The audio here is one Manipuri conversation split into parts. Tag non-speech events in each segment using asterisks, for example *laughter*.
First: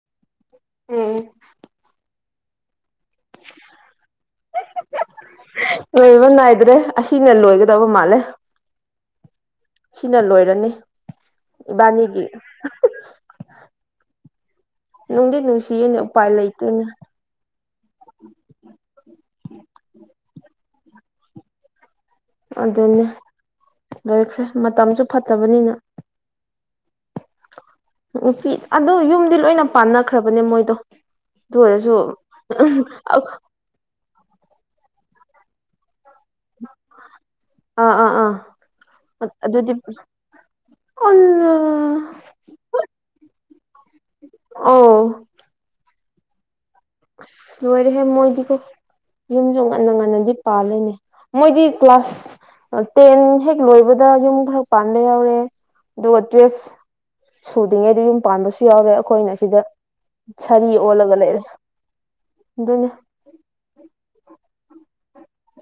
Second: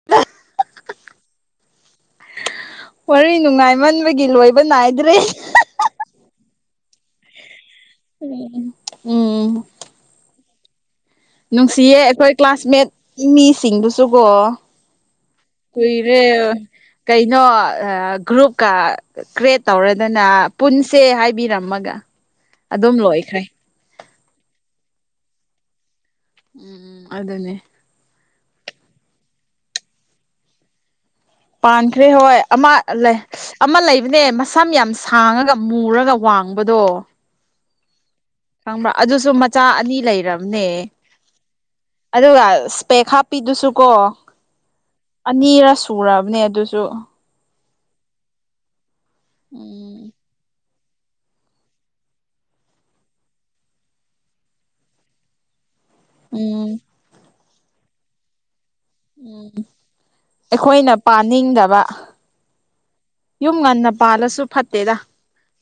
*inaudible* ꯎꯝ ꯋꯥꯔꯤ ꯅꯨꯡꯉꯥꯏꯃꯟꯕꯒꯤ ꯂꯣꯏꯕ ꯅꯥꯏꯗ꯭ꯔꯦ꯫ ꯂꯣꯏꯕ ꯅꯥꯏꯗ꯭ꯔꯦ ꯑꯁꯤꯅ ꯂꯣꯏꯒꯗꯕ ꯃꯥꯜꯂꯦ꯫ ꯎꯝ ꯁꯤꯅ ꯂꯣꯏꯔꯅꯤ꯫ ꯅꯨꯡꯁꯤꯌꯦ ꯏꯕꯥꯅꯤꯒꯤ ꯑꯩꯈꯣꯏ ꯀ꯭ꯂꯥꯁꯃꯦꯠ ꯃꯤꯁꯤꯡꯗꯨꯁꯨꯀꯣ ꯅꯨꯡꯗꯤ ꯅꯨꯡꯁꯤꯌꯦꯅꯦ ꯀꯨꯏꯔꯦ ꯎꯄꯥꯏ ꯂꯩꯇꯦꯅꯦ ꯀꯩꯅꯣ ꯒ꯭ꯔꯨꯞꯀ ꯀ꯭ꯔꯦꯠ ꯇꯧꯔꯗꯅ ꯄꯨꯟꯁꯦ ꯍꯥꯏꯕꯤꯔꯝꯃꯒ ꯑꯗꯨꯝ ꯑꯗꯨꯅꯦ ꯂꯣꯏꯈ꯭ꯔꯦ ꯂꯣꯏꯈ꯭ꯔꯦ ꯃꯇꯝꯁꯨ ꯐꯠꯇꯕꯅꯤꯅ ꯎꯝ ꯎꯝ ꯑꯗꯨꯗꯅꯦ ꯎꯄꯤ ꯑꯗꯣ ꯌꯨꯝꯗꯤ ꯂꯣꯏꯅ ꯄꯥꯟꯅꯈ꯭ꯔꯕꯅꯦ ꯃꯣꯏꯗꯣ ꯑꯗꯨ ꯑꯣꯏꯔꯁꯨ ꯄꯥꯟꯈ꯭ꯔꯦ ꯍꯣꯏ ꯑꯃ ꯂꯩ ꯑꯃ ꯂꯩꯕꯅꯦ ꯃꯁꯝ ꯌꯥꯝ ꯁꯥꯡꯉꯒ ꯃꯨꯔꯒ ꯋꯥꯡꯕꯗꯣ ꯑꯥ ꯑꯥ ꯑꯥ ꯈꯪꯕ꯭ꯔꯥ ꯑꯗꯨꯁꯨ ꯃꯆꯥ ꯑꯅꯤ ꯂꯩꯔꯕꯝꯅꯦ ꯑꯣꯜ ꯑꯗꯨꯒ ꯏꯁꯄꯦ ꯍꯥꯞꯄꯤꯗꯨꯁꯨ ꯀꯣ ꯑꯣ ꯑꯅꯤꯔ ꯁꯨꯔꯑꯕꯅꯦ ꯑꯗꯨꯁꯨ ꯑ ꯂꯣꯏꯔꯦꯍꯦ ꯃꯣꯏꯗꯤꯀꯣ ꯌꯨꯝꯁꯨ ꯉꯟꯅ ꯎꯝ ꯉꯟꯅꯗꯤ ꯄꯥꯜꯂꯤꯅꯦ ꯃꯣꯏꯗꯤ ꯀ꯭ꯂꯥꯁ ꯇꯦꯟ ꯍꯦꯛ ꯂꯣꯏꯕꯗ ꯌꯨꯝ ꯈꯔ ꯄꯥꯟꯕ ꯌꯥꯎꯔꯦ ꯑꯗꯨꯒ ꯇꯨꯋꯦꯜꯐ ꯎꯝ ꯁꯨꯗꯉꯩꯗ ꯌꯨꯝ ꯄꯥꯟꯕꯁꯨ ꯌꯥꯎꯔꯦ ꯑꯩꯈꯣꯏꯅ ꯎꯝ ꯁꯤꯗ ꯁꯥꯔꯤ ꯑꯩꯈꯣꯏꯅ ꯑꯣꯜꯂꯒ ꯂꯩꯔꯦ ꯄꯥꯅꯤꯡꯗꯕ ꯑꯗꯨꯅꯦ ꯌꯨꯝ ꯉꯟꯅ ꯄꯥꯜꯂꯁꯨ ꯐꯠꯇꯦꯗ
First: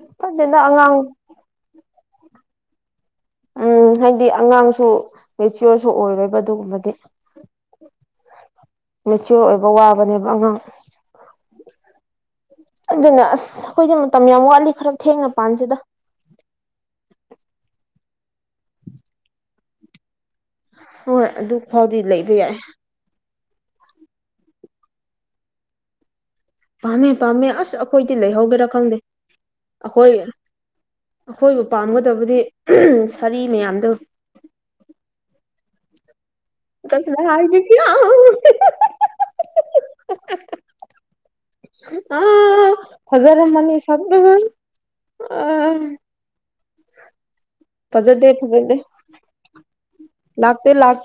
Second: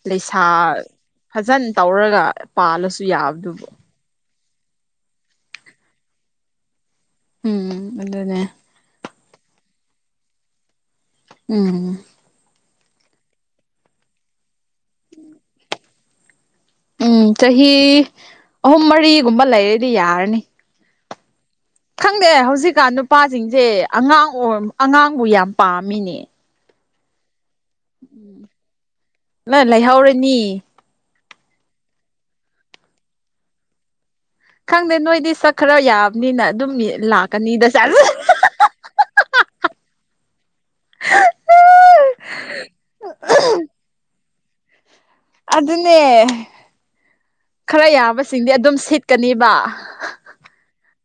ꯂꯩꯁꯥ ꯐꯠꯇꯦꯗ ꯑꯉꯥꯡ ꯐꯖꯟ ꯇꯧꯔꯒ ꯄꯥꯜꯂꯁꯨ ꯌꯥꯕꯗꯨꯕ ꯎꯝ ꯍꯥꯏꯗꯤ ꯑꯉꯥꯡꯁꯨ ꯃꯦꯆꯌꯣꯔꯁꯨ ꯑꯣꯏꯔꯣꯏꯕ ꯑꯗꯨꯒꯨꯝꯕꯗꯤ ꯎꯝ ꯑꯗꯨꯗꯅꯦ ꯃꯦꯆꯤꯌꯣꯔ ꯑꯣꯏꯕ ꯋꯥꯕꯅꯦꯕ ꯑꯉꯥꯡ ꯎꯝ ꯑꯗꯨꯅ ꯑꯁ ꯑꯩꯈꯣꯏꯗꯤ ꯃꯇꯝ ꯌꯥꯝ ꯋꯥꯠꯂꯤ ꯈꯔ ꯊꯦꯡꯅ ꯄꯥꯟꯁꯤꯗ ꯎꯝ ꯆꯍꯤ ꯑꯍꯨꯝ ꯃꯔꯤꯒꯨꯝꯕ ꯂꯩꯔꯗꯤ ꯌꯥꯔꯅꯤ ꯍꯣꯏ ꯑꯗꯨ ꯐꯥꯎꯗꯤ ꯈꯪꯗꯦ ꯂꯩꯕ ꯌꯥꯏ ꯍꯧꯖꯤꯛꯀꯥꯟ ꯅꯨꯄꯥꯁꯤꯡꯁꯦ ꯑꯉꯥꯡ ꯑꯣꯏ ꯑꯉꯥꯡꯕꯨ ꯌꯥꯝ ꯄꯥꯝꯃꯤꯅꯦ ꯄꯥꯝꯃꯦ ꯄꯥꯝꯃꯦ ꯑꯁ ꯑꯩꯈꯣꯏꯗꯤ ꯂꯩꯍꯧꯒꯦꯔꯥ ꯈꯪꯗꯦ ꯂꯣꯏ ꯑꯩꯈꯣꯏ ꯂꯩꯍꯧꯔꯅꯤ ꯑꯩꯈꯣꯏꯕꯨ ꯄꯥꯝꯒꯗꯕꯗꯤ ꯁꯥꯔꯤ ꯃꯌꯥꯝꯗꯣ ꯈꯪꯗꯦ ꯅꯣꯏꯗꯤ ꯁꯛ ꯈꯔ ꯌꯥꯕꯅꯤꯅ ꯑꯗꯨꯝ ꯂꯥꯛꯀꯅꯤꯗ *inaudible* ꯑ ꯍꯖ ꯔ ꯃꯅꯤ ꯁ ꯑꯗꯨꯅꯦ ꯈꯔ ꯐꯖꯗꯦ ꯌꯥꯕꯁꯤꯡꯗꯤ ꯑꯗꯨꯝ ꯁꯤꯠꯀꯅꯤꯕ ꯂꯥꯛꯇ ꯂꯥꯛ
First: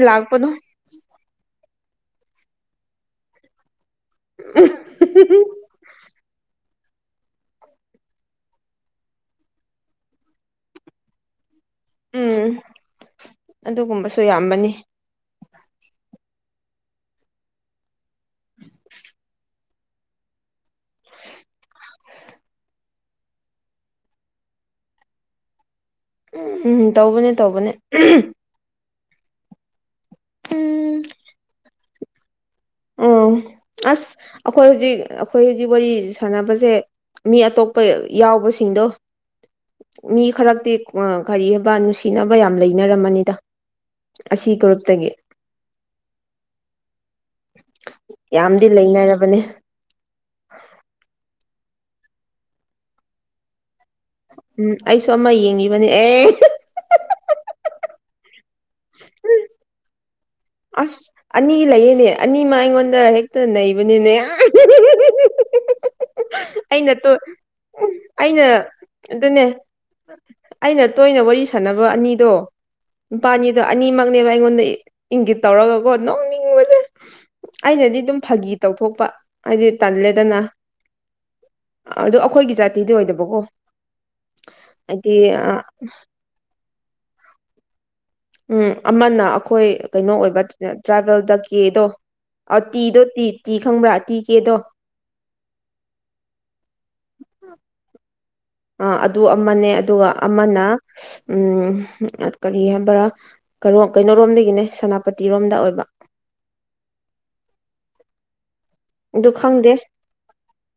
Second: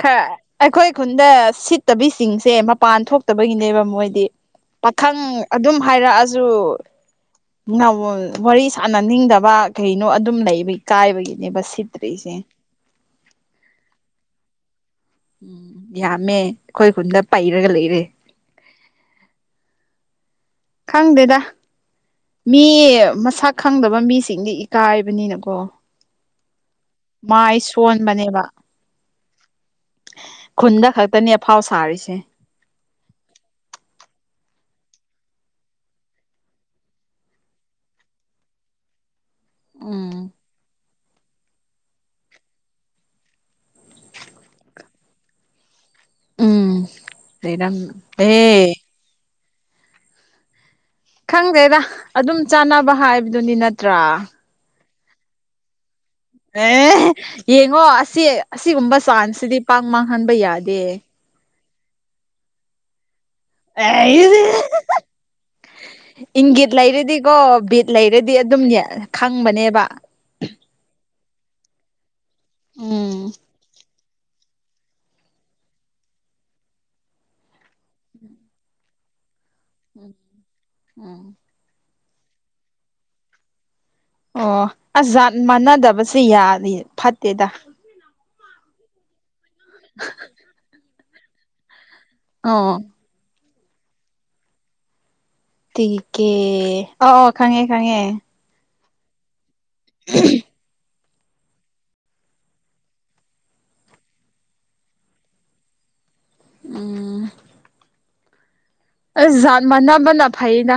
ꯈꯈꯣꯏ ꯈꯨꯟꯗ ꯁꯤꯠꯇꯕꯤꯁꯤꯡꯁꯦ ꯃꯄꯥꯟ ꯊꯣꯛꯇꯕꯒꯤꯅꯦꯕ ꯃꯣꯏꯗꯤ ꯄꯥꯈꯪ ꯑꯗꯨꯝ ꯍꯥꯏꯔꯛꯑꯁꯨ *inaudible* ꯋꯥꯔꯤ ꯁꯅꯅꯤꯡꯗꯕ ꯀꯩꯅꯣ ꯑꯗꯨꯝ ꯂꯩꯕ ꯀꯥꯏꯕꯒꯤꯅꯦꯕ ꯁꯤꯠꯇ꯭ꯔꯤꯁꯦ ꯎꯝ ꯑꯗꯨꯒꯨꯝꯕꯁꯨ ꯌꯥꯝꯕꯅꯤ ꯎꯝ ꯌꯥꯝꯃꯦ ꯑꯩꯈꯣꯏ ꯈꯨꯟꯗ ꯄꯩꯔꯒ ꯂꯩꯔꯦ ꯎꯝ ꯈꯪꯗꯦꯗ ꯃꯤ ꯃꯁꯛ ꯈꯪꯗꯕ ꯃꯤꯁꯤꯡꯗꯤ ꯏꯀꯥꯏꯕꯅꯤꯅꯀꯣ ꯎꯝ ꯇꯧꯕꯅꯦ ꯃꯥꯏ ꯇꯧꯕꯅꯦ ꯁꯣꯟꯕꯅꯦꯕ ꯈꯨꯟꯗ ꯈꯛꯇꯅꯦ ꯑꯐꯥꯎ ꯁꯥꯔꯤꯁꯦ ꯎ ꯑꯁ ꯑꯩꯈꯣꯏ ꯍꯧꯖꯤꯛ ꯑꯩꯈꯣꯏ ꯍꯧꯖꯤꯛ ꯋꯥꯔꯤ ꯁꯥꯟꯅꯕꯁꯦ ꯃꯤ ꯑꯇꯣꯞꯄ ꯌꯥꯎꯕꯁꯤꯡꯗꯣ ꯎꯝ ꯃꯤ ꯈꯔꯛꯇꯤ ꯑ ꯀꯔꯤ ꯍꯥꯏꯕ ꯅꯨꯡꯁꯤꯅꯕ ꯌꯥꯝ ꯂꯩꯅꯔꯝꯃꯅꯤꯗ ꯑꯁꯤ ꯒ꯭ꯔꯨꯞꯇꯒꯤ ꯎꯝ ꯁꯤꯔꯝ ꯌꯥꯝꯗꯤ ꯑꯦ ꯂꯩꯅꯔꯕꯅꯦ ꯈꯪꯗꯦꯗ ꯑꯗꯨꯝ ꯆꯥꯅꯕ ꯍꯥꯏꯕꯗꯨꯅꯤ ꯅꯠꯇ꯭ꯔꯥ ꯎꯝ ꯑꯩꯁꯨ ꯑꯃ ꯌꯦꯡꯉꯤꯕꯅꯤ ꯑꯦ ꯑꯦ ꯌꯦꯡꯉꯣ ꯑꯁꯤ ꯑꯁꯤꯒꯨꯝꯕ ꯆꯥꯟꯁꯁꯤꯗꯤ ꯄꯥꯛ ꯃꯥꯡꯍꯟꯕ ꯌꯥꯗꯦ ꯑꯁ ꯑꯅꯤ ꯂꯩꯌꯦꯅꯦ ꯑꯅꯤꯃ ꯑꯩꯉꯣꯟꯗ ꯍꯦꯛꯇ ꯅꯩꯕꯅꯤꯅꯦ ꯑꯩ ꯏꯪꯒꯤꯠ ꯑꯩꯅ ꯇꯣ ꯂꯩꯔꯗꯤꯀꯣ ꯕꯤꯠ ꯂꯩꯔꯗꯤ ꯑꯩꯅ ꯑꯗꯨꯝꯅꯦ ꯑꯗꯨꯅꯦ ꯈꯪꯕꯅꯦꯕ ꯑꯩꯅ ꯇꯣꯏꯅ ꯋꯥꯔꯤ ꯁꯥꯟꯅꯕ ꯑꯅꯤꯗꯣ ꯎꯝ ꯅꯨꯄꯥꯅꯤꯗꯣ ꯑꯅꯤꯃꯛꯅꯦꯕ ꯑꯩꯉꯣꯟꯗ ꯏꯪꯒꯤꯠ ꯇꯧꯔꯒꯀꯣ ꯅꯣꯡꯅꯤꯡꯕꯁꯦ ꯑꯩꯅꯗꯤ ꯑꯗꯨꯝ ꯐꯥꯒꯤ ꯇꯧꯊꯣꯛꯄ ꯍꯥꯏꯗꯤ ꯇꯜꯂꯦꯗꯅ ꯎꯝ ꯑꯗꯨ ꯑꯩꯈꯣꯏꯒꯤ ꯖꯥꯇꯤꯗ ꯑꯣꯏꯗꯕꯀꯣ ꯑꯣ ꯍꯥꯏꯗꯤ ꯑꯁꯖꯥ ꯃꯥꯟꯅꯗꯕꯁꯦ ꯌꯥꯅꯤ ꯐꯠꯇꯦꯗ ꯎꯝ ꯑꯃꯅ ꯑꯩꯈꯣꯏ ꯀꯩꯅꯣ ꯑꯣꯏꯕ ꯇ꯭ꯔꯥꯏꯕꯦꯜꯗ ꯀꯦꯗꯣ ꯑ ꯑꯣ ꯇꯤꯗꯣ ꯇꯤ ꯇꯤ ꯈꯪꯕ꯭ꯔꯥ ꯇꯤ ꯀꯦꯗꯣ ꯇꯤꯀꯦ ꯑꯣ ꯑꯣ ꯈꯉꯦ ꯈꯉꯦ ꯑ ꯑꯗꯨ ꯑꯃꯅꯦ ꯑꯗꯨꯒ ꯑꯃꯅ ꯎꯝ ꯀꯔꯤ ꯍꯥꯏꯕꯔꯥ ꯀꯣꯔꯣ ꯀꯩꯅꯣꯔꯣꯝꯗꯒꯤꯅꯦ ꯁꯦꯅꯥꯄꯇꯤꯔꯣꯝꯗ ꯑꯣꯏꯕ ꯎꯝ ꯑꯗꯨ ꯑꯖ ꯖꯥꯠ ꯈꯪꯗꯦ ꯃꯅꯥꯕꯅꯥ ꯐꯩꯏꯅ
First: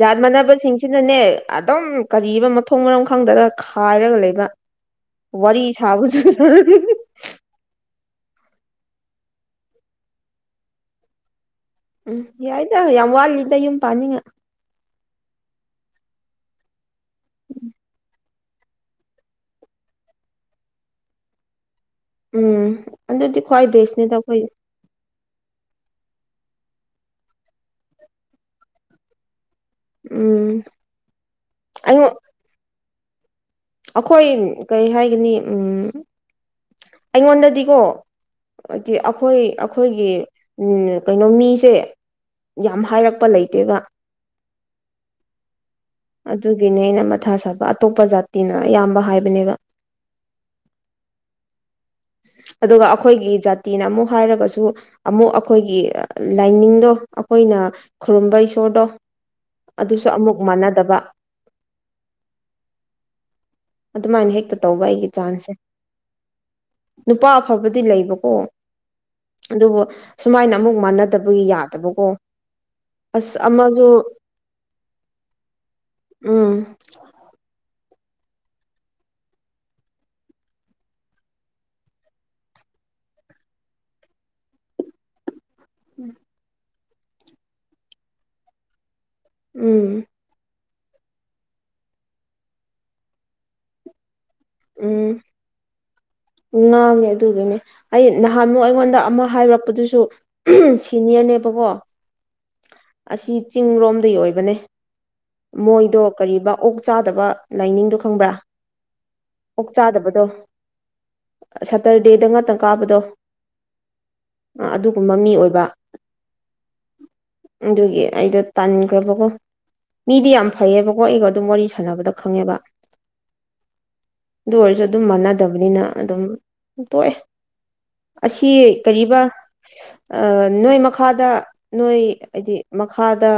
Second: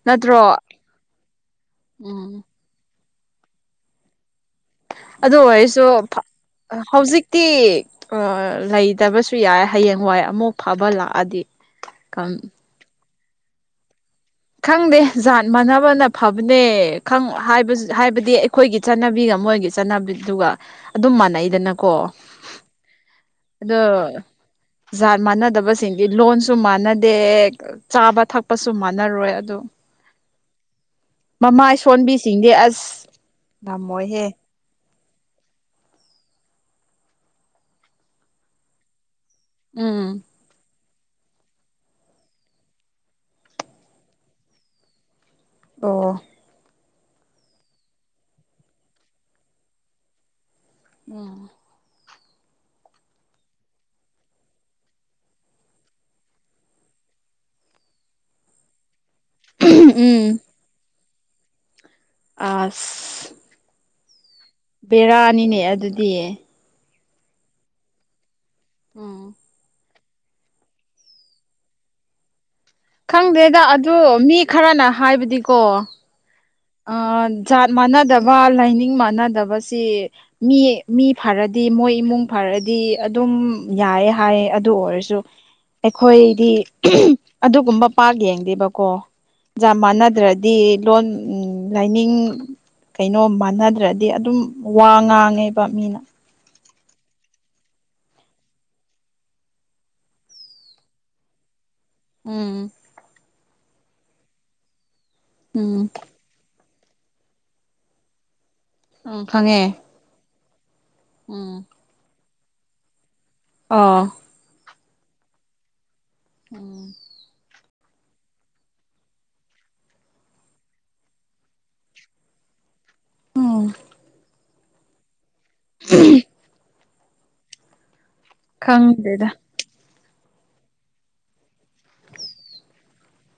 ꯖꯍꯥꯠ ꯃꯥꯟꯅꯕꯁꯤꯡꯁꯤꯅꯅꯦ ꯑꯗꯨꯝ ꯎꯝ ꯀꯔꯤꯕ ꯃꯊꯨ ꯊꯣꯡ ꯃꯔꯝ ꯈꯪꯗꯔꯒ ꯈꯥꯏꯔꯒ ꯂꯩꯕ ꯋꯥꯔꯤ ꯁꯥꯕꯁꯨ ꯇꯤ ꯑ ꯂꯩꯇꯕꯁꯨ ꯌꯥꯏ ꯍꯌꯦꯡꯋꯥꯏ ꯑꯃꯨꯛ ꯐꯕ ꯂꯥꯛꯑꯗꯤ ꯎꯝ ꯌꯥꯏꯗ ꯌꯥꯝ ꯋꯥꯠꯂꯤꯗ ꯌꯨꯝ ꯄꯥꯅꯤꯉꯥ ꯈꯪꯗꯦ ꯖꯍꯥꯠ ꯃꯥꯟꯅꯕꯅ ꯐꯕꯅꯦ ꯈꯪ ꯍꯥꯏꯕꯖ-ꯍꯥꯏꯕꯗꯤ ꯑꯩꯈꯣꯏꯒꯤ ꯆꯠꯅꯕꯤꯒ ꯃꯣꯏꯒꯤ ꯆꯠꯅꯕꯤꯗꯨꯒ ꯑꯗꯨꯝ ꯃꯥꯟꯅꯩꯗꯅꯀꯣ ꯎꯝ ꯑꯗꯨꯗꯤ ꯈ꯭ꯋꯥꯏ ꯑꯗꯣ ꯕꯦꯁꯅꯤꯗ ꯑꯩꯈꯣꯏ ꯖꯥꯠ ꯃꯥꯟꯅꯗꯕꯁꯤꯡꯗꯤ ꯂꯣꯟꯁꯨ ꯃꯥꯟꯅꯗꯦ ꯆꯥꯕ ꯊꯛꯄꯁꯨ ꯃꯥꯟꯅꯔꯣꯏ ꯑꯗꯨ ꯎꯝ ꯃꯃꯥꯏ ꯑꯩꯉꯣꯟ ꯁꯣꯟꯕꯤꯁꯤꯡꯗꯤ ꯑꯁ ꯑꯩꯈꯣꯏ ꯉꯝꯃꯣꯏꯍꯦ ꯀꯔꯤ ꯍꯥꯏꯒꯅꯤ ꯎꯝ ꯑꯩꯉꯣꯟꯗꯗꯤꯀꯣ ꯍꯥꯏꯗꯤ ꯑꯩꯈꯣꯏ ꯑꯩꯈꯣꯏꯒꯤ ꯎꯝ ꯎꯝ ꯀꯩꯅꯣ ꯃꯤꯁꯦ ꯌꯥꯝ ꯍꯥꯏꯔꯛꯄ ꯂꯩꯇꯦꯕ ꯑꯣ ꯑꯗꯨꯒꯤꯅꯦ ꯑꯩꯅ ꯃꯊꯥ ꯁꯥꯕ ꯑꯇꯣꯞꯄ ꯖꯥꯇꯤꯅ ꯑꯌꯥꯝꯕ ꯍꯥꯏꯕꯅꯦꯕ ꯎꯝ ꯑꯗꯨꯒ ꯑꯩꯈꯣꯏꯒꯤ ꯖꯥꯇꯤꯅ ꯑꯃꯨꯛ ꯍꯥꯏꯔꯒꯁꯨ ꯑꯃꯨꯛ ꯑꯩꯈꯣꯏꯒꯤ ꯂꯥꯏꯅꯤꯡꯗꯣ ꯑꯩꯈꯣꯏꯅ ꯈꯨꯔꯨꯝꯕ ꯏꯁꯣꯔꯗꯣ ꯑꯗꯨꯁꯨ ꯑꯃꯨꯛ ꯎꯝ ꯃꯥꯟꯅꯗꯕ ꯑꯁ ꯑꯗꯨꯃꯥꯏꯅ ꯍꯦꯛꯇ ꯇꯧꯕ ꯑꯩꯒꯤ ꯆꯥꯟꯁꯁꯦ ꯕꯦꯔꯥꯅꯤꯅꯦ ꯑꯗꯨꯗꯤ ꯅꯨꯄꯥ ꯑꯐꯕꯗꯤ ꯂꯩꯕꯀꯣ ꯎꯝ ꯑꯗꯨꯕꯨ ꯁꯨꯃꯥꯏꯅ ꯑꯃꯨꯛ ꯃꯥꯟꯅꯗꯕꯒꯤ ꯌꯥꯗꯕꯀꯣ ꯑꯁ ꯈꯪꯗꯦꯗ ꯑꯃꯁꯨ ꯑꯗꯨ ꯃꯤ ꯈꯔꯅ ꯍꯥꯏꯕꯗꯤꯀꯣ ꯎꯝ ꯑ ꯖꯥꯠ ꯃꯥꯟꯅꯗꯕ ꯂꯥꯏꯅꯤꯡ ꯃꯥꯟꯅꯗꯕꯁꯤ ꯃꯤ ꯃꯤ ꯐꯔꯗꯤ ꯃꯣꯏ ꯏꯃꯨꯡ ꯐꯔꯗꯤ ꯑꯗꯨꯝ ꯌꯥꯏꯌꯦ ꯍꯥꯏ ꯑꯗꯨ ꯑꯣꯏꯔꯁꯨ *inaudible* ꯑꯩꯈꯣꯏꯗꯤ ꯑꯗꯨꯒꯨꯝꯕ ꯄꯥꯛ ꯌꯦꯡꯗꯦꯕꯀꯣ ꯖꯥꯠ ꯎꯝ ꯃꯥꯟꯅꯗ꯭ꯔꯗꯤ ꯗꯤ ꯂꯣꯟ ꯂꯥꯏꯅꯤꯡ ꯀꯩꯅꯣ ꯃꯥꯟꯅꯗ꯭ꯔꯗꯤ ꯑꯗꯨꯝ ꯋꯥ ꯎꯝ ꯉꯥꯡꯉꯦꯕ ꯃꯤꯅ ꯉꯥꯡꯉꯦ ꯑꯗꯨꯒꯤꯅꯦ ꯑꯩ ꯅꯍꯥꯟꯛ ꯑꯩꯉꯣꯟꯗ ꯑꯃ ꯍꯥꯏꯔꯛꯄꯗꯨꯁꯨ ꯁꯤꯅꯤꯌꯔꯅꯦꯕꯀꯣ ꯎꯝ ꯑꯁꯤ ꯆꯤꯡꯔꯣꯝꯗꯒꯤ ꯑꯣꯏꯕꯅꯦ ꯎꯝ ꯃꯣꯏꯗꯣ ꯀꯔꯤꯕꯥ ꯑꯣꯛ ꯆꯥꯗꯕ ꯂꯥꯏꯅꯤꯡꯗꯣ ꯈꯪꯕ꯭ꯔꯥ ꯎꯝ ꯑꯣꯛ ꯈꯪꯉꯦ ꯆꯥꯗꯕꯗꯣ ꯎꯝ ꯇꯔꯗꯦꯗ *inaudible* ꯉꯥꯛꯇꯪ ꯀꯥꯕꯗꯣ ꯑꯥ ꯑꯗꯨꯒꯨꯝꯕ ꯃꯤ ꯑꯣꯏꯕ ꯎꯝ ꯑꯗꯨꯒꯤ ꯑꯩꯗꯣ ꯇꯥꯟꯈ꯭ꯔꯕꯀꯣ ꯃꯤꯗꯤ ꯌꯥꯝ ꯐꯩꯌꯦꯕꯀꯣ ꯑꯩꯒ ꯑꯗꯨꯝ ꯋꯥꯔꯤ ꯁꯥꯟꯅꯕꯗ ꯈꯪꯉꯦꯕ ꯎꯝ ꯑꯗꯨ ꯑꯣꯏꯔꯁꯨ ꯑꯗꯨꯝ ꯃꯥꯟꯅꯗꯕꯅꯤꯅ ꯑꯗꯨꯝ ꯇꯣꯛꯑꯦ ꯑꯁꯤ ꯀꯔꯤꯕ ꯈꯪꯗꯦꯗ ꯅꯣꯏ ꯃꯈꯥꯗ ꯅꯣꯏ ꯍꯥꯏꯗꯤ ꯃꯈꯥꯗ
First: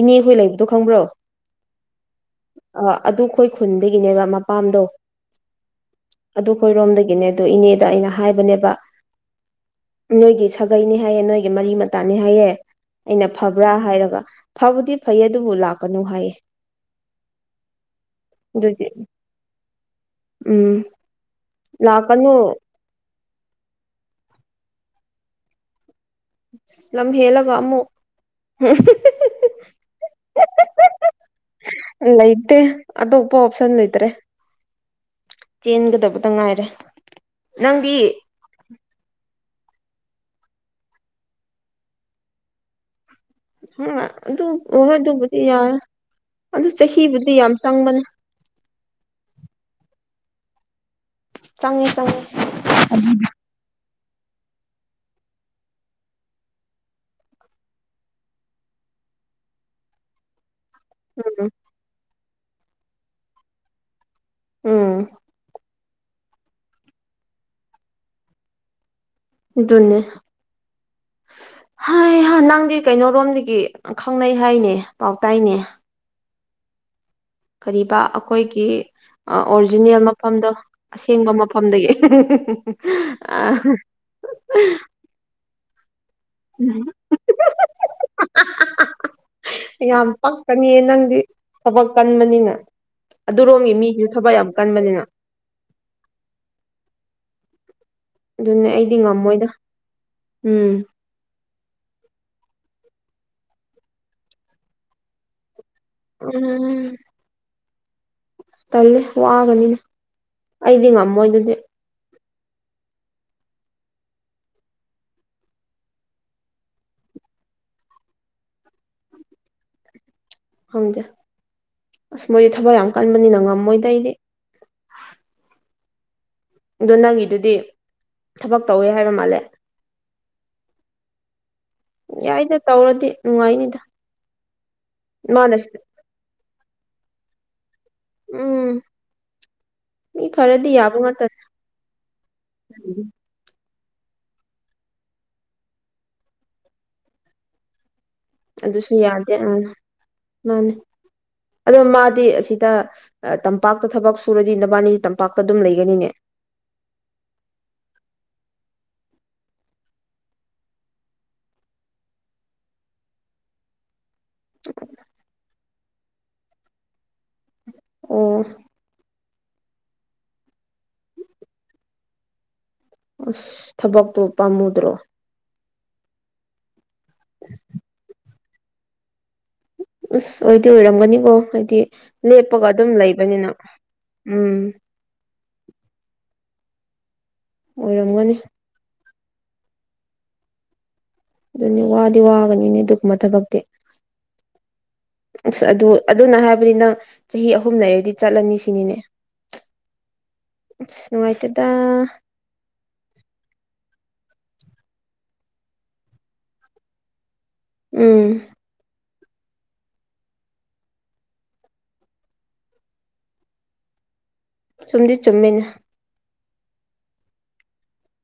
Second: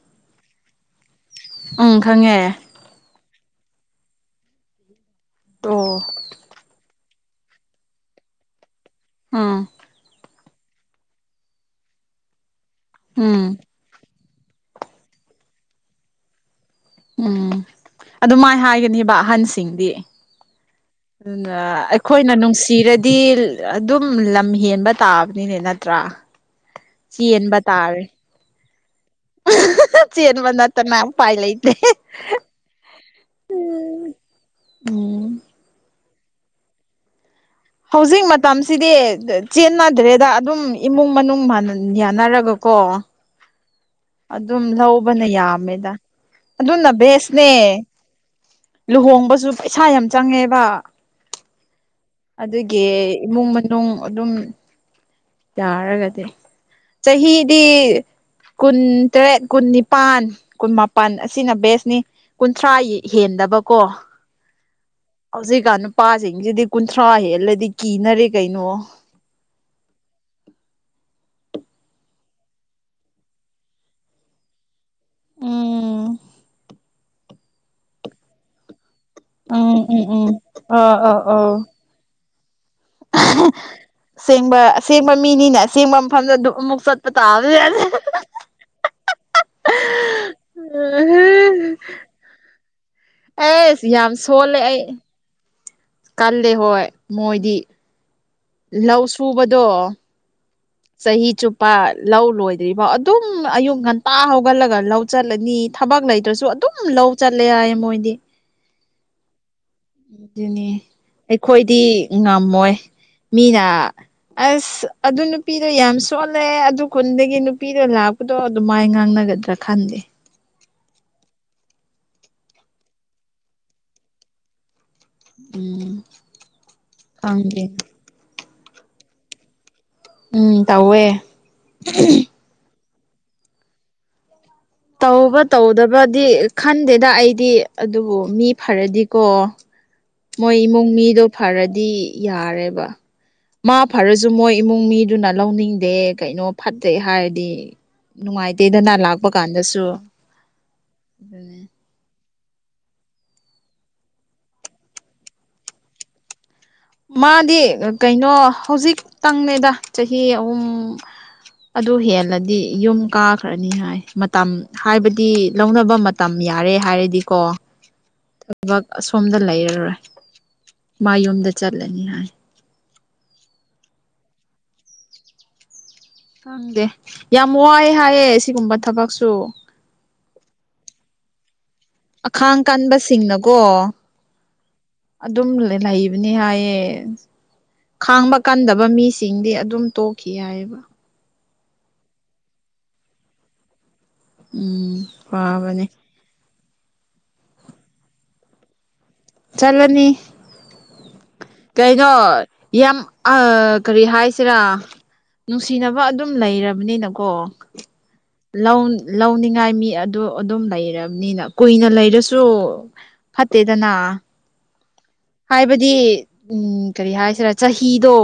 ꯏꯅꯦꯍꯣꯏ ꯂꯩꯕꯗꯣ ꯈꯪꯕ꯭ꯔꯣ ꯎꯝ ꯈꯪꯉꯦ ꯑ ꯑꯗꯨꯈꯣꯏ ꯈꯨꯟꯗꯒꯤꯅꯦꯕ ꯃꯄꯥꯝꯗꯣ ꯑꯣ ꯑꯗꯨ ꯑꯩꯈꯣꯏꯔꯣꯝꯗꯒꯤꯅꯦ ꯑꯗꯨ ꯏꯅꯦꯗ ꯑꯩꯅ ꯍꯥꯏꯕꯅꯦꯕ ꯑꯥ ꯅꯣꯏꯒꯤ ꯁꯥꯒꯩꯅꯦ ꯍꯥꯏꯌꯦ ꯅꯣꯏꯒꯤ ꯃꯔꯤ ꯃꯇꯥꯅꯦ ꯍꯥꯏꯌꯦ ꯑꯩꯅ ꯎꯝ ꯐꯕ꯭ꯔꯥ ꯍꯥꯏꯔꯒ ꯐꯕꯨꯗꯤ ꯐꯩ ꯑꯗꯨꯕꯨ ꯂꯥꯛꯀꯅꯨ ꯍꯥꯏꯌꯦ ꯎꯝ ꯑꯗꯨ ꯃꯥꯏ ꯑꯗꯨꯗꯤ ꯍꯥꯏꯒꯅꯦꯕ ꯑꯍꯟꯁꯤꯡꯗꯤ ꯎꯝ ꯑꯗꯨꯅ ꯑꯩꯈꯣꯏꯅ ꯂꯥꯛꯀꯅꯨ ꯅꯨꯡꯁꯤꯔꯗꯤ ꯗꯤ ꯑꯗꯨꯝ ꯂꯝ ꯍꯦꯟꯕ ꯇꯥꯕꯅꯤꯅꯦ ꯅꯠꯇ꯭ꯔꯥ ꯅꯝ ꯍꯦꯜꯂꯒ ꯆꯦꯟꯕ ꯑꯃꯨꯛ ꯇꯥꯔꯦ ꯆꯦꯟꯕ ꯅꯠꯇꯅ ꯎꯄꯥꯢ ꯂꯩꯇꯦ ꯂꯩꯇꯦ ꯑꯇꯣꯞꯄ ꯑꯣꯞꯁꯟ ꯂꯩꯇ꯭ꯔꯦ ꯎꯝ ꯆꯦꯟꯒꯗꯕꯇ ꯉꯥꯏꯔꯦ ꯅꯪꯗꯤ ꯍꯧꯖꯤꯛ ꯃꯇꯝꯁꯤꯗꯤ ꯆꯦꯟꯅꯗ꯭ꯔꯦꯗ ꯑꯗꯨꯝ ꯏꯃꯨꯡ ꯃꯅꯨꯡ ꯌꯥꯅꯔꯒꯀꯣ ꯎꯝ ꯑꯗꯨ ꯑꯗꯨꯝ ꯍꯣꯏ ꯂꯧꯕꯅ ꯑꯗꯨꯕꯨꯗꯤ ꯌꯥꯔꯦ ꯌꯥꯝꯃꯦꯗ ꯑꯗꯨ ꯑꯗꯨꯅ ꯆꯍꯤꯕꯨꯗꯤ ꯕꯦꯁꯅꯦ ꯌꯥꯝ ꯆꯪꯕꯅꯦ ꯂꯨꯍꯣꯡꯕꯁꯨ ꯄꯩꯁꯥ ꯌꯥꯝ ꯆꯪꯉꯦꯕ ꯆꯪꯉꯦ ꯆꯪꯉꯦ ꯑꯗꯨꯒꯤ ꯏꯃꯨꯡ ꯃꯅꯨꯡ ꯑꯗꯨꯝ ꯌꯥꯔꯒꯗꯤ ꯆꯍꯤꯗꯤ ꯀꯨꯟ ꯇꯔꯦꯠ ꯀꯨꯟ ꯅꯤꯄꯥꯟ ꯀꯨꯟꯄ ꯄꯥꯟ ꯎꯝ ꯑꯁꯤꯅ ꯕꯦꯁꯅꯤ ꯀꯨꯟꯊ꯭ꯔꯥ ꯍꯦꯟꯗꯕꯀꯣ ꯎꯝ ꯍꯧꯖꯤꯛꯀꯥꯟ ꯅꯨꯄꯥꯁꯤꯡꯁꯤꯗꯤ ꯀꯨꯟꯊ꯭ꯔꯥ ꯍꯦꯜꯂꯗꯤ ꯀꯤꯅꯔꯦ ꯀꯩꯅꯣ ꯑꯗꯨꯅꯦ ꯍꯥꯏ ꯅꯪꯗꯤ ꯀꯩꯅꯣꯔꯣꯝꯗꯒꯤ ꯈꯪꯅꯩ ꯍꯥꯏꯅꯦ ꯄꯥꯎꯇꯥꯏꯅꯦ ꯎꯝ ꯀꯔꯤꯕꯥ ꯑꯩꯈꯣꯏꯒꯤ ꯑ ꯎꯝ ꯑꯣꯔꯤꯖꯤꯅꯦꯜ ꯎꯝ ꯎꯝ ꯃꯐꯝꯗꯣ ꯑ ꯑ ꯑꯁꯦꯡꯕ ꯑ ꯃꯐꯝꯗꯒꯤ ꯑꯁꯦꯡꯕ ꯑꯁꯦꯡꯕ ꯃꯤꯅꯤꯅꯦ ꯑꯁꯦꯡꯕ ꯃꯐꯝꯗ ꯑꯃꯨꯛ ꯆꯠꯄ ꯇꯕꯅꯤꯅꯦ ꯌꯥꯝ ꯄꯛꯀꯅꯤ ꯅꯪꯗꯤ ꯊꯕꯛ ꯀꯟꯕꯅꯤꯅ ꯑꯗꯨꯔꯣꯝꯒꯤ ꯑꯦꯁ ꯃꯤꯁꯨ ꯊꯕꯛ ꯌꯥꯝ ꯁꯣꯜꯂꯦ ꯑꯩ ꯀꯟꯕꯅꯤꯅ ꯀꯜꯂꯦ ꯍꯣꯏ ꯃꯣꯏꯗꯤ ꯑꯗꯨꯅꯦ ꯑꯩꯗꯤ ꯂꯧ ꯉꯝꯃꯣꯏꯗ ꯁꯨꯕꯗꯣ ꯎꯝ ꯆꯍꯤ ꯆꯨꯞꯄ ꯂꯧ ꯂꯣꯏꯗ꯭ꯔꯤꯐꯥꯎ ꯑꯗꯨꯝ ꯑꯌꯨꯛ ꯉꯟꯇꯥ ꯍꯧꯒꯠꯂꯒ ꯂꯧ ꯆꯠꯂꯅꯤ ꯊꯕꯛ ꯂꯩꯇ꯭ꯔꯁꯨ ꯑꯗꯨꯝ ꯎꯝ ꯂꯧ ꯆꯠꯂꯦ ꯍꯥꯏꯌꯦ ꯃꯣꯏꯗꯤ ꯇꯜꯂꯦ ꯋꯥꯒꯅꯤ ꯑꯗꯨꯅꯤ ꯑꯩꯈꯣꯏꯗꯤ ꯉꯝꯃꯣꯏ ꯃꯤꯅ ꯑꯁ ꯑꯗꯨ ꯅꯨꯄꯤꯗꯣ ꯌꯥꯝ ꯁꯣꯜꯂꯦ ꯑꯗꯨ ꯈꯨꯟꯗꯒꯤ ꯅꯨꯄꯤꯗꯣ ꯂꯥ ꯑꯗꯣ ꯑꯗꯨꯝ ꯃꯥꯏ ꯉꯥꯡꯅꯒꯗ꯭ꯔꯥ ꯈꯪꯗꯦ ꯈꯪꯗꯦ ꯑꯁ ꯃꯣꯏꯗꯤ ꯊꯕꯛ ꯌꯥꯝ ꯀꯟꯕꯅꯤꯅ ꯉꯝꯃꯣꯏꯗ ꯑꯩꯗꯤ ꯎꯝ ꯑꯗꯣ ꯅꯪꯒꯤꯗꯨꯗꯤ ꯈꯪꯗꯦ ꯊꯕꯛ ꯇꯧꯋꯦ ꯍꯥꯏꯕ ꯃꯥꯜꯂꯦ ꯎꯝ ꯇꯧꯋꯦ ꯌꯥꯏꯗ ꯇꯧꯔꯗꯤ ꯅꯨꯡꯉꯥꯏꯅꯤꯗ ꯇꯧꯕ ꯃꯥꯅ ꯇꯧꯗꯕꯗꯤ ꯈꯟꯗꯦꯗ ꯑꯩꯗꯤ ꯑꯗꯨꯕꯨ ꯃꯤ ꯎꯝ ꯐꯔꯗꯤꯀꯣ ꯃꯤ ꯃꯣꯏ ꯐꯔꯗꯤ ꯏꯃꯨꯡ ꯌꯥꯕ ꯃꯤꯗꯣ ꯉꯥꯛꯇꯅꯤ ꯐꯔꯗꯤ ꯌꯥꯔꯦꯕ ꯃꯥ ꯐꯔꯁꯨ ꯃꯣꯏ ꯏꯃꯨꯡ ꯃꯤꯗꯨꯅ ꯂꯧꯅꯤꯡꯗꯦ ꯀꯩꯅꯣ ꯐꯠꯇꯦ ꯍꯥꯏꯔꯗꯤ ꯑꯗꯨꯁꯨ ꯅꯨꯡꯉꯥꯏꯇꯦꯗꯅ ꯂꯥꯛꯄ ꯌꯥꯗꯦ ꯎꯝ ꯀꯥꯟꯗꯁꯨ ꯃꯥꯅꯦ ꯑꯗꯨꯅꯦ ꯑꯗꯣ ꯃꯥꯗꯤ ꯑꯁꯤꯗ ꯇꯝꯄꯥꯛꯇ ꯊꯕꯛ ꯁꯨꯔꯗꯤ ꯅꯕꯥꯅꯤꯗꯤ ꯇꯝꯄꯥꯛꯇ ꯑꯗꯨꯝ ꯂꯩꯒꯅꯤꯅꯦ ꯃꯥꯗꯤ ꯀꯩꯅꯣ ꯍꯧꯖꯤꯛꯛꯇꯪꯅꯦꯗ ꯆꯍꯤ ꯑꯍꯨꯝ ꯑꯗꯨ ꯍꯦꯜꯂꯗꯤ ꯌꯨꯝ ꯀꯥꯈ꯭ꯔꯅꯤ ꯍꯥꯏ ꯃꯇꯝ ꯍꯥꯏꯕꯗꯤ ꯂꯧꯅꯕ ꯇꯝ ꯌꯥꯔꯦ ꯍꯥꯏꯔꯗꯤꯀꯣ ꯑꯣ ꯊꯕꯛ ꯑꯁꯣꯝꯗ ꯂꯩꯔꯔꯣꯏ ꯃꯥ ꯌꯨꯝꯗ ꯆꯠꯂꯅꯤ ꯍꯥꯏ ꯑꯁ ꯊꯕꯛꯇꯣ ꯄꯥꯝꯃꯨꯗ꯭ꯔꯣ ꯈꯪꯗꯦ ꯌꯥꯝ ꯋꯥꯏ ꯍꯥꯏꯌꯦ ꯁꯤꯒꯨꯝꯕ ꯊꯕꯛꯁꯨ ꯑꯁ ꯑꯣꯏꯗꯤ ꯑꯣꯏꯔꯝꯒꯅꯤꯀꯣ ꯍꯥꯏꯗꯤ ꯑꯈꯥꯡ ꯂꯦꯞꯄꯒ ꯑꯗꯨꯝ ꯂꯩꯕꯅꯤꯅ ꯀꯟꯕꯁꯤꯡꯅꯀꯣ ꯎꯝ ꯑꯗꯨꯝ ꯂꯩꯕꯅꯤ ꯍꯥꯏꯌꯦ ꯑꯣꯏꯔꯝꯒꯅꯤ ꯈꯥꯡꯕ ꯀꯟꯗꯕ ꯃꯤꯁ ꯆꯤꯡꯗꯤ ꯑꯗꯨꯝ ꯇꯣꯛꯈꯤ ꯌꯥꯏꯑꯕ ꯑꯗꯨꯅꯤ ꯋꯥꯗꯤ ꯋꯥꯒꯅꯤꯅꯦ ꯑꯗꯨꯒꯨꯝꯕ ꯊꯕꯛꯇꯤ ꯎꯝ ꯑꯁ ꯋꯕꯅꯤ ꯑꯗꯨ ꯑꯗꯨꯅ ꯍꯥꯏꯕꯗꯤ ꯅꯪ ꯆꯍꯤ ꯑꯍꯨꯝ ꯂꯩꯔꯗꯤ ꯆꯠꯂꯅꯤ ꯁꯤꯅꯤꯅꯦ ꯆꯂꯅꯤ *unintelligible* ꯅꯨꯡꯉꯥꯏꯇꯦꯗ ꯀꯩꯅꯣ ꯌꯥꯝ ꯑꯥ ꯀꯔꯤ ꯍꯥꯏꯁꯤꯔꯥ ꯅꯨꯡꯁꯤꯅꯕ ꯑꯗꯨꯝ ꯂꯩꯔꯕꯅꯤꯅꯀꯣ ꯎꯝ ꯂꯧ ꯂꯧꯅꯤꯡꯉꯥꯏ ꯃꯤ ꯑꯗꯨ ꯑꯗꯨꯝ ꯂꯩꯔꯕꯅꯤꯅ ꯀꯨꯏꯅ ꯂꯩꯔꯁꯨ ꯐꯠꯇꯦꯗꯅꯥ ꯆꯨꯝꯗꯤ ꯆꯨꯝ ꯍꯥꯏꯕꯗꯤ ꯎꯝ ꯀꯔꯤ ꯍꯥꯏꯁꯤꯔꯥ ꯆꯍꯤꯗꯣ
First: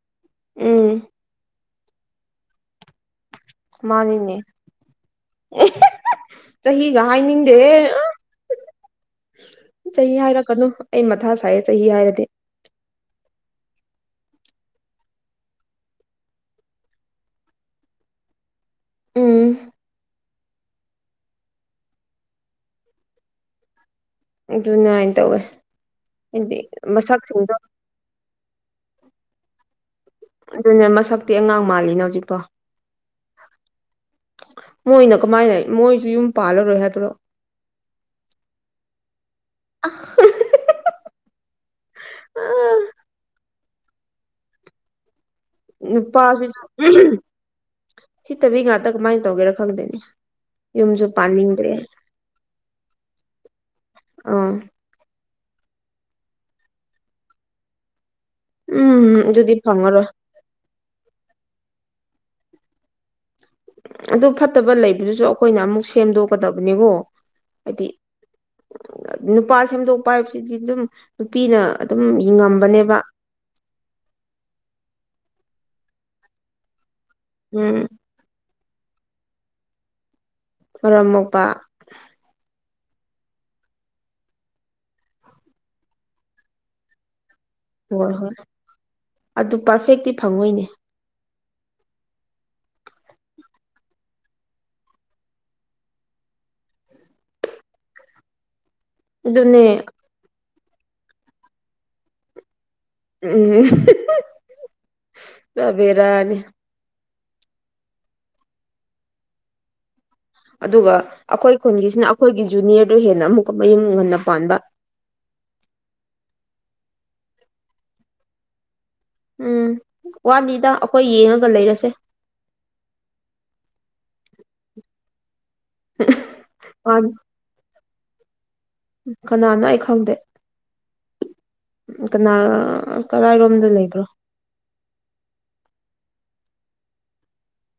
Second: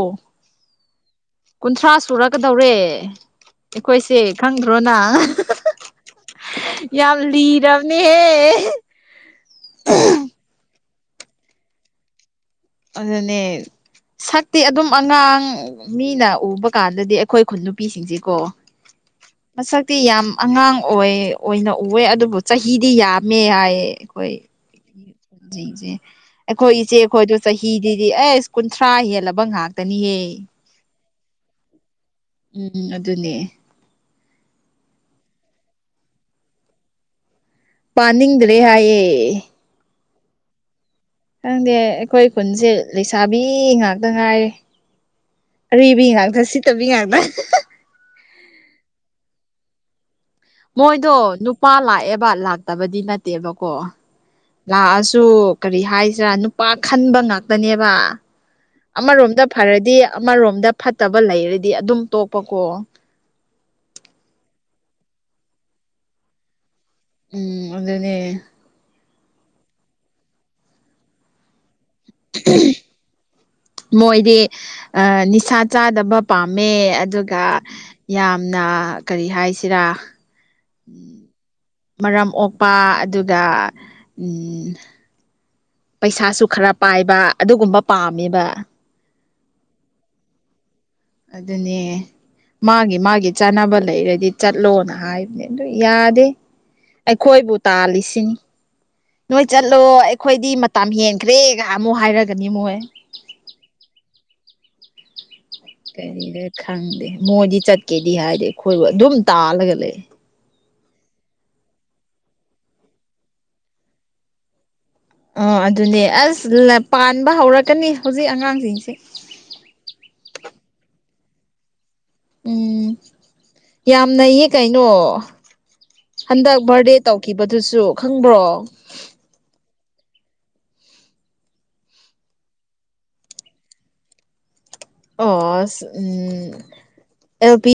ꯎꯝ ꯀꯨꯟꯊ꯭ꯔꯥ ꯁꯨꯔꯀꯗꯧꯔꯦ ꯑꯩꯈꯣꯏꯁꯦ ꯃꯥꯅꯤꯅꯦ ꯈꯪꯗ꯭ꯔꯣꯅ ꯆꯍꯤꯒ ꯌꯥꯝ ꯍꯥꯏꯅꯤꯡꯗꯦꯍꯦ ꯂꯤꯔꯕꯅꯤꯍꯦ ꯆꯍꯤ ꯍꯥꯏꯔꯛꯀꯥꯅꯨ ꯑꯩ ꯃꯊꯥ ꯁꯥꯏꯌꯦ ꯆꯍꯤ ꯍꯥꯏꯔꯗꯤ ꯑꯗꯨꯅꯦ ꯁꯛꯇꯤ ꯑꯗꯨꯝ ꯑꯉꯥꯡ ꯃꯤꯅ ꯎꯕ ꯀꯥꯟꯗꯗꯤ ꯑꯩꯈꯣꯏ ꯈꯨꯟ ꯅꯨꯄꯤꯁꯤꯡꯁꯤꯀꯣ ꯎꯝ ꯃꯁꯛꯇꯤ ꯌꯥꯝ ꯑꯉꯥꯡ ꯑꯣꯏ ꯑꯣꯏꯅ ꯎꯋꯦ ꯑꯗꯨꯕꯨ ꯆꯍꯤꯗꯤ ꯌꯥꯝꯃꯦ ꯍꯥꯏ ꯑꯩꯈꯣꯏ ꯑꯗꯨꯃꯥꯏꯅ ꯇꯧꯋꯦ ꯍꯥꯏꯗꯤ ꯑꯩꯈꯣꯏ ꯏꯆꯦ ꯑꯩꯈꯣꯏꯗ ꯃꯁꯛꯁꯤꯡꯗꯣ ꯍꯤꯗꯗꯤ ꯑꯩꯁ ꯀꯨꯟꯊ꯭ꯔꯥ ꯍꯦꯜꯂꯕ ꯉꯥꯛꯇꯅꯤꯍꯦ ꯑꯗꯨꯅꯦ ꯃꯁꯛꯇꯤ ꯑꯉꯥꯡ ꯃꯥꯜꯂꯤꯅꯦ ꯍꯧꯖꯤꯛꯄꯣ ꯎꯝ ꯑꯗꯨꯅꯦ ꯃꯣꯏꯅ ꯀꯃꯥꯏꯅ ꯃꯣꯏꯁꯨ ꯌꯨꯝ ꯄꯥꯜꯂꯔꯣꯏ ꯍꯥꯏꯕ꯭ꯔꯣ ꯄꯥꯅꯤꯡꯗ꯭ꯔꯦ ꯍꯥꯏꯌꯦ *unintelligible* ꯈꯪꯗꯦ ꯑꯩꯈꯣꯏ ꯈꯨꯟꯁꯦ ꯂꯩꯁꯥꯕꯤ ꯉꯥꯛꯇ ꯉꯥꯏꯔꯦ ꯑꯔꯤꯕꯤ ꯉꯥꯛꯇ ꯅꯨꯄꯥꯁꯤꯁꯨ ꯁꯤꯠꯇꯕꯤ ꯉꯥꯛꯇ ꯁꯤꯠꯇꯕꯤ ꯉꯥꯛꯇ ꯀꯃꯥꯏꯟ ꯇꯧꯒꯦꯔꯥ ꯈꯪꯗꯦꯅꯦ ꯌꯨꯝꯁꯨ ꯃꯣꯏꯗꯣ ꯄꯥꯅꯤꯡꯗ꯭ꯔꯦ ꯅꯨꯄꯥ ꯂꯥꯛꯑꯦꯕ ꯂꯥꯛꯇꯕꯗꯤ ꯅꯠꯇꯦꯕꯀꯣ ꯑꯥ ꯂꯥꯛꯑꯁꯨ ꯀꯔꯤ ꯍꯥꯏꯁꯤꯔꯥ ꯅꯨꯄꯥ ꯈꯟꯕ ꯉꯥꯛꯇꯅꯦꯕ ꯎꯝ ꯑꯃꯔꯣꯝꯗ ꯑꯗꯨꯗꯤ ꯐꯔꯗꯤ ꯐꯪꯉꯔꯣꯏ ꯑꯃꯔꯣꯝꯗ ꯐꯠꯇꯕ ꯂꯩꯔꯗꯤ ꯑꯗꯨꯝ ꯇꯣꯛꯄꯀꯣ ꯑꯗꯨ ꯐꯠꯇꯕ ꯂꯩꯕꯗꯨꯁꯨ ꯑꯩꯈꯣꯏꯅ ꯑꯃꯨꯛ ꯁꯦꯝꯗꯣꯛꯀꯗꯕꯅꯤꯀꯣ ꯎꯝ ꯍꯥꯏꯗꯤ ꯑꯗꯨꯗꯅꯦ ꯅꯨꯄꯥ ꯁꯦꯝꯗꯣꯛꯄ ꯍꯥꯏꯕꯁꯤꯗꯤ ꯑꯗꯨꯝ ꯅꯨꯄꯤꯅ ꯑꯗꯨꯝ ꯌꯦꯡꯉꯝꯕꯅꯦꯕ ꯃꯣꯏꯗꯤ ꯑ ꯅꯤꯁꯥ ꯆꯥꯗꯕ ꯄꯥꯝꯃꯦ ꯑꯗꯨꯒ ꯎꯝ ꯌꯥꯝꯅ ꯀꯔꯤ ꯍꯥꯏꯁꯤꯔꯥ ꯃꯔꯝ ꯃꯣꯛꯄ ꯃꯔꯝ ꯑꯣꯛꯄ ꯑꯗꯨꯒ ꯄꯩꯁꯥꯁꯨ ꯈꯔ ꯄꯥꯏꯕ ꯑꯗꯨꯒꯨꯝꯕ ꯍꯣꯏ ꯍꯣꯏ ꯄꯥꯝꯃꯦꯕ ꯑꯗꯨ ꯄꯥꯔꯐꯦꯛꯇꯤ ꯐꯪꯉꯣꯏꯅꯦ ꯑꯗꯨꯅꯦ ꯃꯥꯒꯤ ꯃꯥꯒꯤ ꯆꯥꯅꯕ ꯂꯩꯔꯗꯤ ꯆꯠꯂꯣꯅ ꯍꯥꯏꯕꯅꯦ ꯑꯗꯨ ꯌꯥꯗꯦ ꯑꯩꯈꯣꯏꯕꯨ ꯇꯥꯜꯂꯤꯁꯤꯅꯤ ꯅꯣꯏ ꯑꯗꯨꯅꯦ ꯆꯠꯂꯣ ꯑꯩꯈꯣꯏꯗꯤ ꯃꯇꯝ ꯍꯦꯟꯈ꯭ꯔꯦꯒ ꯑꯃꯨꯛ ꯍꯥꯏꯔꯒꯅꯤ ꯃꯣꯏ ꯎꯝ ꯕꯦꯔꯥꯅꯤ ꯀꯔꯤꯗ ꯈꯪꯗꯦ ꯃꯣꯏꯗꯤ ꯆꯠꯀꯦꯗꯤ ꯍꯥꯏꯗꯤ ꯑꯩꯈꯣꯏꯕꯨ ꯑꯗꯨꯝ ꯇꯥꯜꯂꯒ ꯂꯩ ꯑꯗꯨꯒ ꯑꯩꯈꯣꯏ ꯈꯨꯟꯒꯤꯁꯤꯅ ꯑꯩꯈꯣꯏꯒꯤ ꯖꯨꯅꯤꯌꯔꯗꯨ ꯍꯦꯟꯅ ꯑꯃꯨꯛꯀ ꯃꯌꯨꯝ ꯉꯟꯅ ꯄꯥꯟꯕ ꯑꯣ ꯑꯗꯨꯅꯦ ꯑꯁ ꯄꯥꯟꯕ ꯍꯧꯔꯛꯀꯅꯤ ꯍꯧꯖꯤꯛ ꯑꯉꯥꯡꯁꯤꯡꯁꯦ ꯎꯝ ꯋꯥꯂꯤꯗ ꯑꯩꯈꯣꯏ ꯌꯦꯡꯉꯒ ꯂꯩꯔꯁꯦ ꯎꯝ ꯌꯥꯝꯅꯩꯌꯦ ꯀꯩꯅꯣ ꯍꯟꯗꯛ ꯕꯥꯔꯗꯦ ꯇꯧꯈꯤꯕꯗꯨꯁꯨ ꯈꯪꯕ꯭ꯔꯣ ꯎ ꯀꯅꯥꯅ ꯑꯩ ꯈꯪꯗꯦ ꯀꯅꯥ ꯀꯔꯥꯏꯔꯣꯝꯗ ꯂꯩꯕ꯭ꯔꯣ ꯑꯣ ꯎꯝ ꯑꯦꯜ ꯄꯤ